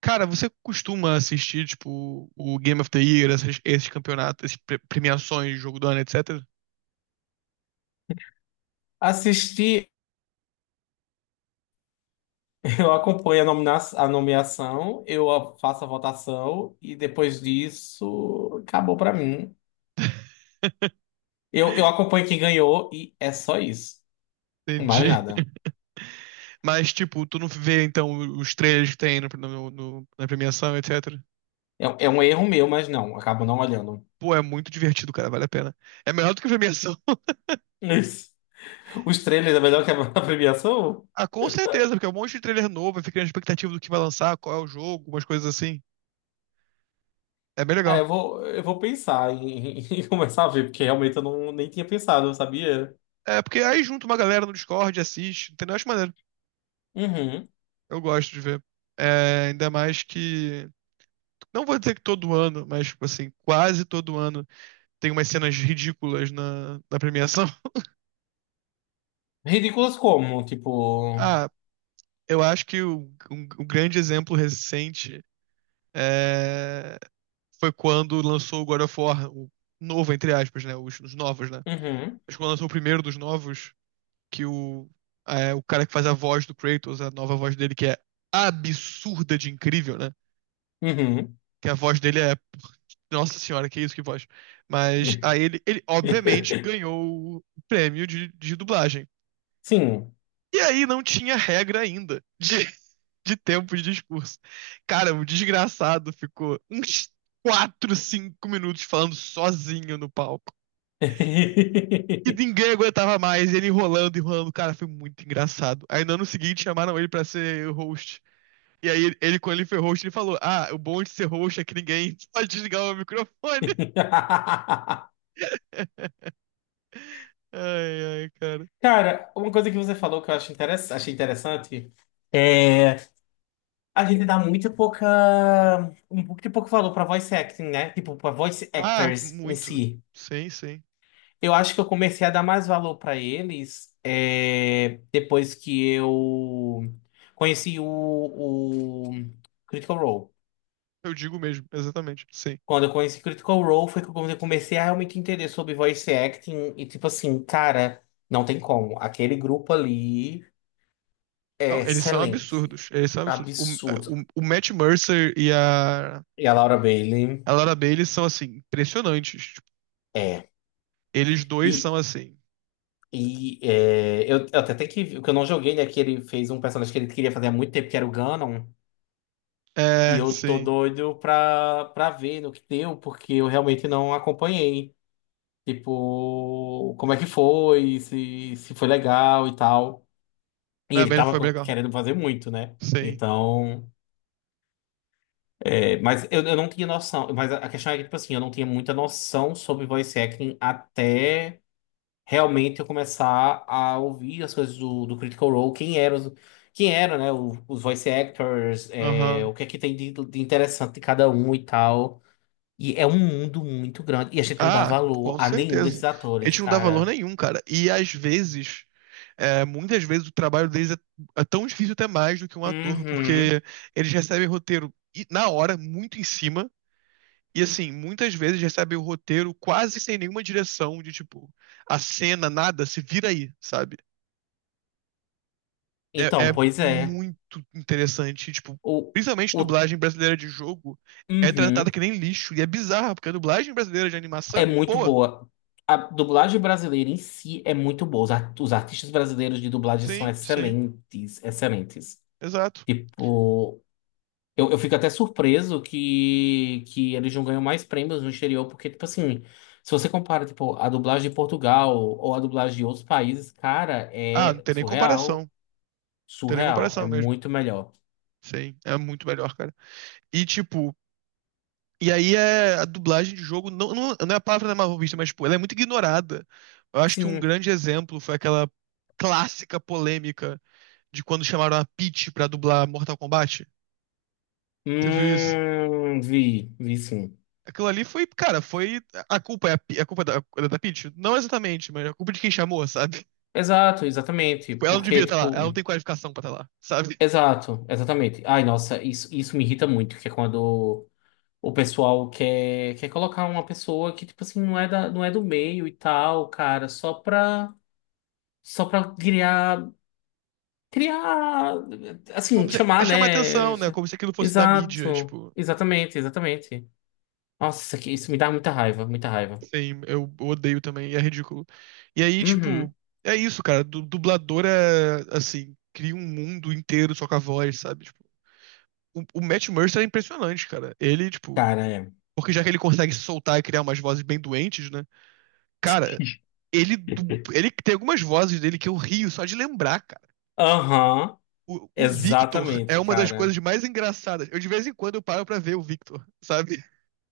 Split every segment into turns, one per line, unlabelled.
Cara, você costuma assistir, tipo, o Game of the Year, esses campeonatos, essas premiações, jogo do ano, etc?
Assisti, eu acompanho a nomeação, faço a votação e depois disso acabou pra mim. Eu acompanho quem ganhou e é só isso. Mais
Entendi.
nada.
Mas, tipo, tu não vê, então, os trailers que tem na premiação, etc?
É um erro meu, mas não, acabo não olhando.
Pô, é muito divertido, cara, vale a pena. É melhor do que a premiação.
Isso. Os trailers é melhor que a, premiação?
Ah, com certeza, porque é um monte de trailer novo, aí fica na expectativa do que vai lançar, qual é o jogo, umas coisas assim. É bem
Ah,
legal.
eu vou pensar em, em começar a ver, porque realmente eu não, nem tinha pensado, sabia?
É, porque aí junta uma galera no Discord, assiste, entendeu? Acho maneiro.
Uhum.
Eu gosto de ver. É, ainda mais que. Não vou dizer que todo ano, mas, tipo assim, quase todo ano tem umas cenas ridículas na premiação.
Ridículas como? Tipo.
Ah, eu acho que o, um grande exemplo recente é, foi quando lançou o God of War, o novo, entre aspas, né? Os novos, né?
Uhum.
Acho que quando lançou o primeiro dos novos. Que o, é, o cara que faz a voz do Kratos, a nova voz dele, que é absurda de incrível, né?
Uhum.
Que a voz dele é. Nossa senhora, que isso, que voz. Mas aí ele obviamente ganhou o prêmio de dublagem.
Sim.
E aí não tinha regra ainda de, de tempo de discurso. Cara, o desgraçado ficou uns 4 5 minutos falando sozinho no palco. E ninguém aguentava mais, ele enrolando, enrolando. Cara, foi muito engraçado. Aí no ano seguinte chamaram ele pra ser o host. E aí, quando ele foi host, ele falou: Ah, o bom de ser host é que ninguém pode desligar o microfone. Ai, ai, cara.
Cara, uma coisa que você falou que eu acho achei interessante é a gente dá muito pouca um pouco de pouco valor pra voice acting, né? Tipo, pra voice
Ah,
actors em
muito.
si.
Sim, sim.
Eu acho que eu comecei a dar mais valor pra eles é, depois que eu conheci o, o Critical Role.
Eu digo mesmo, exatamente. Sim.
Quando eu conheci Critical Role foi que eu comecei a realmente entender sobre voice acting e tipo assim, cara, não tem como. Aquele grupo ali é
Não, eles são
excelente.
absurdos. Eles são absurdos.
Absurdo.
O Matt Mercer e
E a Laura Bailey
a Laura Bailey são, assim, impressionantes. Tipo,
é.
eles dois
E,
são assim.
eu até tenho que. O que eu não joguei, né? Que ele fez um personagem que ele queria fazer há muito tempo, que era o Ganon. E
É,
eu tô
sim.
doido pra ver no que deu, porque eu realmente não acompanhei. Tipo, como é que foi, se foi legal e tal. E
A
ele
Bailey foi bem
tava
legal.
querendo fazer muito, né?
Sim.
Então, é, mas eu não tinha noção. Mas a questão é que, tipo assim, eu não tinha muita noção sobre voice acting até realmente eu começar a ouvir as coisas do Critical Role, quem eram, quem era, né, os voice actors, é,
Aham.
o que é que tem de interessante de cada um e tal. E é um mundo muito grande. E a gente não dá
Ah,
valor
com
a nenhum desses
certeza. A
atores,
gente não dá valor
cara.
nenhum, cara. E às vezes, é, muitas vezes o trabalho deles é, é tão difícil até mais do que um ator,
Uhum.
porque eles recebem roteiro e- na hora, muito em cima. E assim, muitas vezes recebem o roteiro quase sem nenhuma direção de tipo, a cena, nada, se vira aí, sabe? É,
Então,
é
pois é.
muito interessante, tipo,
O,
principalmente
o,
dublagem brasileira de jogo é tratada
uhum.
que nem lixo. E é bizarro, porque a dublagem brasileira de animação é
É
muito
muito
boa.
boa. A dublagem brasileira em si é muito boa. Os artistas brasileiros de dublagem são
Sim, sim.
excelentes, excelentes.
Exato.
Tipo, eu fico até surpreso que eles não ganham mais prêmios no exterior, porque, tipo assim, se você compara, tipo, a dublagem de Portugal ou a dublagem de outros países, cara,
Ah, não
é
tem nem comparação.
surreal,
Não tem nem
surreal. É
comparação mesmo.
muito melhor.
Sim, é muito melhor, cara. E tipo, e aí é a dublagem de jogo não é a palavra da mal vista, mas tipo, ela é muito ignorada. Eu acho que um
Sim.
grande exemplo foi aquela clássica polêmica de quando chamaram a Peach pra dublar Mortal Kombat. Você viu isso?
Vi sim.
Aquilo ali foi, cara, foi a culpa é a, Pe- a culpa é da Peach? Não exatamente, mas é a culpa de quem chamou, sabe?
Exato, exatamente.
Tipo, ela não devia
Porque,
estar
tipo.
lá, ela não tem qualificação pra estar lá, sabe?
Exato, exatamente. Ai, nossa, isso me irrita muito, que é quando o pessoal quer colocar uma pessoa que, tipo assim, não é da, não é do meio e tal, cara, só pra criar, criar, assim,
Como se, é
chamar,
chamar
né?
atenção, né? Como se aquilo fosse da mídia,
Exato,
tipo.
exatamente, exatamente. Nossa, isso me dá muita raiva, muita raiva.
Sim, eu odeio também, e é ridículo. E aí,
Uhum,
tipo, é isso, cara. Du dublador é, assim, cria um mundo inteiro só com a voz, sabe? Tipo, o Matt Mercer é impressionante, cara. Ele, tipo,
cara, é.
porque já que ele consegue se soltar e criar umas vozes bem doentes, né? Cara, ele, du- ele tem algumas vozes dele que eu rio só de lembrar, cara.
Aham,
O Victor é
exatamente,
uma das coisas
cara.
mais engraçadas. Eu, de vez em quando, eu paro pra ver o Victor, sabe?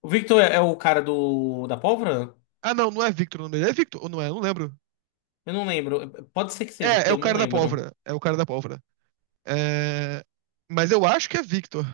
O Victor é, é o cara do, da pólvora?
Ah, não, não é Victor o nome dele. É Victor, ou não é? Eu não lembro.
Eu não lembro. Pode ser que seja,
É,
porque
é o
eu não
cara da
lembro.
pólvora. É o cara da pólvora. É, mas eu acho que é Victor.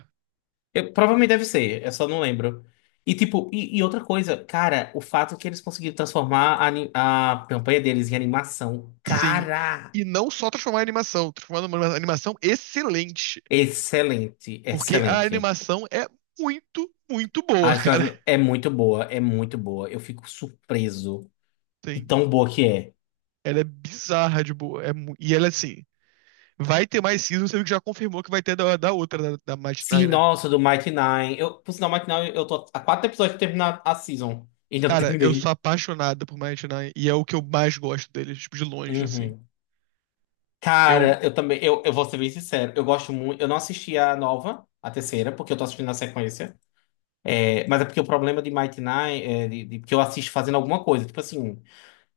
Eu- provavelmente deve ser, eu só não lembro. E tipo, e outra coisa, cara, o fato que eles conseguiram transformar a campanha deles em animação,
Sim.
cara,
E não só transformar em animação, transformar numa animação excelente.
excelente,
Porque a
excelente.
animação é muito, muito boa, cara.
É muito boa, é muito boa. Eu fico surpreso de
Sim.
tão boa que é.
Ela é bizarra de boa. É mu- E ela, assim, vai ter mais season, você viu que já confirmou que vai ter da, da outra, da, da Mighty Nein,
Sim,
né?
nossa, do Mighty Nine. Eu, por sinal, Mighty Nine, eu tô há quatro episódios pra terminar a season. Ainda não
Cara, eu sou
terminei.
apaixonado por Mighty Nein. E é o que eu mais gosto deles, tipo, de longe, assim.
Uhum.
Eu.
Cara, eu também, eu vou ser bem sincero, eu gosto muito, eu não assisti a nova, a terceira, porque eu tô assistindo na sequência, é, mas é porque o problema de Mighty Nine, que eu assisto fazendo alguma coisa, tipo assim,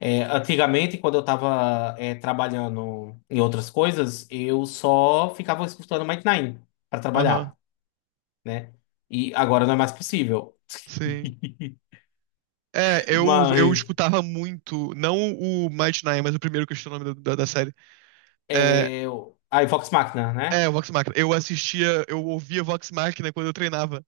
é, antigamente, quando eu tava, é, trabalhando em outras coisas, eu só ficava escutando Mighty Nine pra
Aham.
trabalhar, né, e agora não é mais possível,
Sim. É, eu
mas,
escutava muito, não o Might Nine, mas o primeiro que eu esqueci o nome da, da série. É,
é, aí Vox Machina, né,
é, o Vox Machina. Eu assistia, eu ouvia Vox Machina quando eu treinava.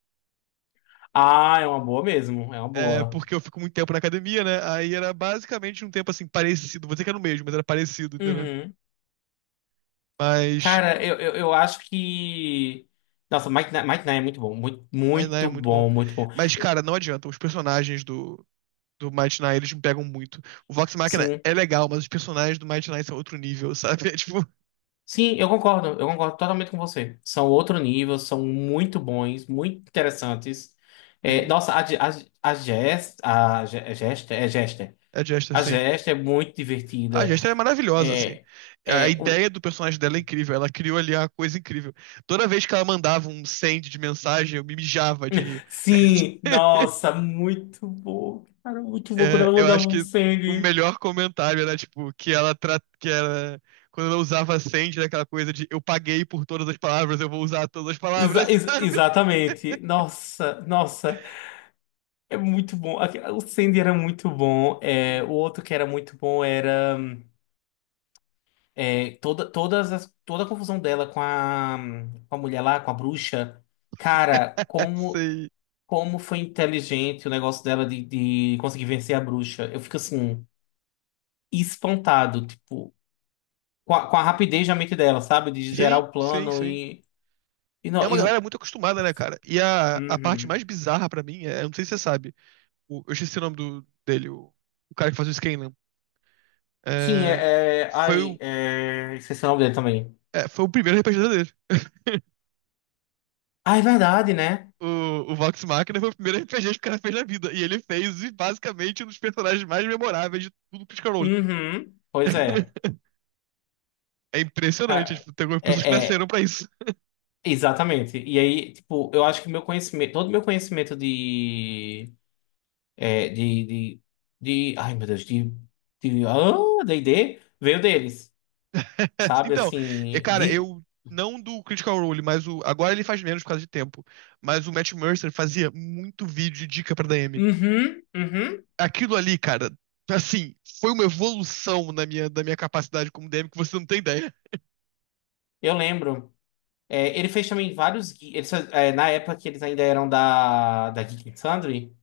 ah, é uma boa mesmo, é uma
É,
boa.
porque eu fico muito tempo na academia, né? Aí era basicamente um tempo assim, parecido. Vou dizer que era o mesmo, mas era parecido, entendeu?
Uhum.
Mas,
Cara, eu acho que. Nossa, Mike Nye é muito bom. Muito,
mas né, é
muito
muito bom.
bom, muito bom.
Mas, cara, não adianta. Os personagens do Might Nine, eles me pegam muito. O Vox Machina
Sim.
é legal, mas os personagens do Might Nine são outro nível, sabe? É tipo,
Sim, eu concordo. Eu concordo totalmente com você. São outro nível, são muito bons, muito interessantes. É,
sim,
nossa, a Jess. É Jester? É Jester.
é Jester,
A
sim.
Jester é muito
A
divertida.
Jester é maravilhosa, assim.
É.
A
É, o-
ideia do personagem dela é incrível. Ela criou ali a coisa incrível. Toda vez que ela mandava um send de mensagem, eu me mijava de rir.
Sim, nossa, muito bom, cara, muito bom quando
É,
ela
eu
mandava
acho
um
que o
sangue.
melhor comentário era, tipo, que ela, tra... que ela... Quando ela usava send, era aquela coisa de eu paguei por todas as palavras, eu vou usar todas as palavras, sabe?
Exatamente. Nossa, nossa. É muito bom. O Sandy era muito bom. É, o outro que era muito bom era é, toda a confusão dela com a mulher lá, com a bruxa. Cara, como,
Sim.
como foi inteligente o negócio dela de conseguir vencer a bruxa. Eu fico assim, espantado, tipo, com a rapidez da mente dela, sabe? De gerar
Sim,
o
sim,
plano
sim.
e. E
É
não,
uma galera
eu.
muito acostumada, né, cara? E a parte
Uhum.
mais bizarra pra mim é, eu não sei se você sabe, o- eu esqueci o nome do, dele, o cara que faz o Scanlan.
Sim,
É,
é, é.
foi
Ai,
o,
é. Esqueci o nome dele também.
é, foi o primeiro RPG dele.
Ah, é verdade, né?
O, o Vox Machina foi o primeiro RPG que o cara fez na vida. E ele fez, e, basicamente, um dos personagens mais memoráveis de tudo Critical Role.
Uhum. Pois é.
É impressionante.
Ca-
Tipo, tem algumas
é,
pessoas que nasceram
é,
pra isso.
exatamente. E aí, tipo, eu acho que meu conhecimento, todo meu conhecimento é, de, de, de ai meu Deus, de, ah, D&D, veio deles, sabe?
Então, é,
Assim,
cara,
de,
eu. Não do Critical Role, mas o. Agora ele faz menos por causa de tempo. Mas o Matt Mercer fazia muito vídeo de dica pra DM.
uhum, uhum,
Aquilo ali, cara, assim, foi uma evolução na minha, da minha capacidade como DM que você não tem ideia.
eu lembro. É, ele fez também vários, é, na época que eles ainda eram da, da Geek and Sundry,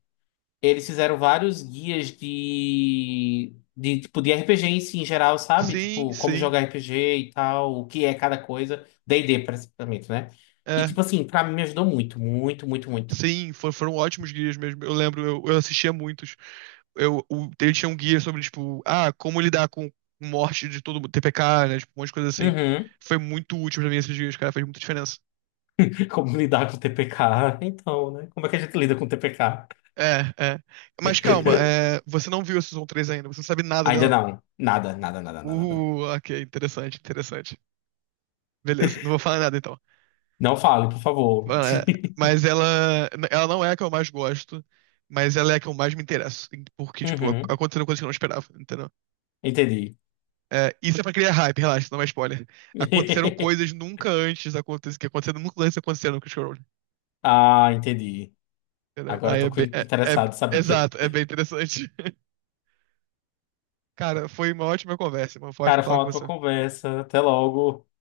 eles fizeram vários guias de tipo de RPG em si, em geral, sabe?
Sim,
Tipo, como
sim,
jogar RPG e tal, o que é cada coisa. D&D, praticamente, né? E,
é.
tipo assim, pra mim me ajudou muito, muito, muito, muito.
Sim, for- foram ótimos guias mesmo. Eu lembro, eu assistia muitos. Eu, o, ele tinha um guia sobre, tipo, ah, como lidar com morte de todo mundo, TPK, né? Tipo, um monte de coisa assim.
Uhum.
Foi muito útil pra mim esses guias, cara, fez muita diferença.
Como lidar com o TPK? Então, né? Como é que a gente lida com o TPK?
É, é. Mas calma, é, você não viu a Season 3 ainda, você não sabe nada
Ainda
dela.
não. Nada, nada, nada, nada, nada.
Ok, interessante, interessante. Beleza, não vou falar nada então.
Não fale, por favor.
Mano, é- Mas ela não é a que eu mais gosto, mas ela é a que eu mais me interesso. Porque, tipo, ac-
Uhum.
aconteceram coisas que eu não esperava, entendeu?
Entendi.
É, isso é pra criar hype, relaxa, não é spoiler. Aconteceram coisas nunca antes acontecidas, que aconteceram nunca antes aconteceram com o Scroll,
Ah, entendi.
entendeu?
Agora eu
Aí é
tô cu-
bem. É, é-
interessado, sabe o quê?
exato, é bem interessante. Cara, foi uma ótima conversa, mano. Foi ótimo
Cara, foi
falar
uma
com
ótima
você.
conversa. Até logo.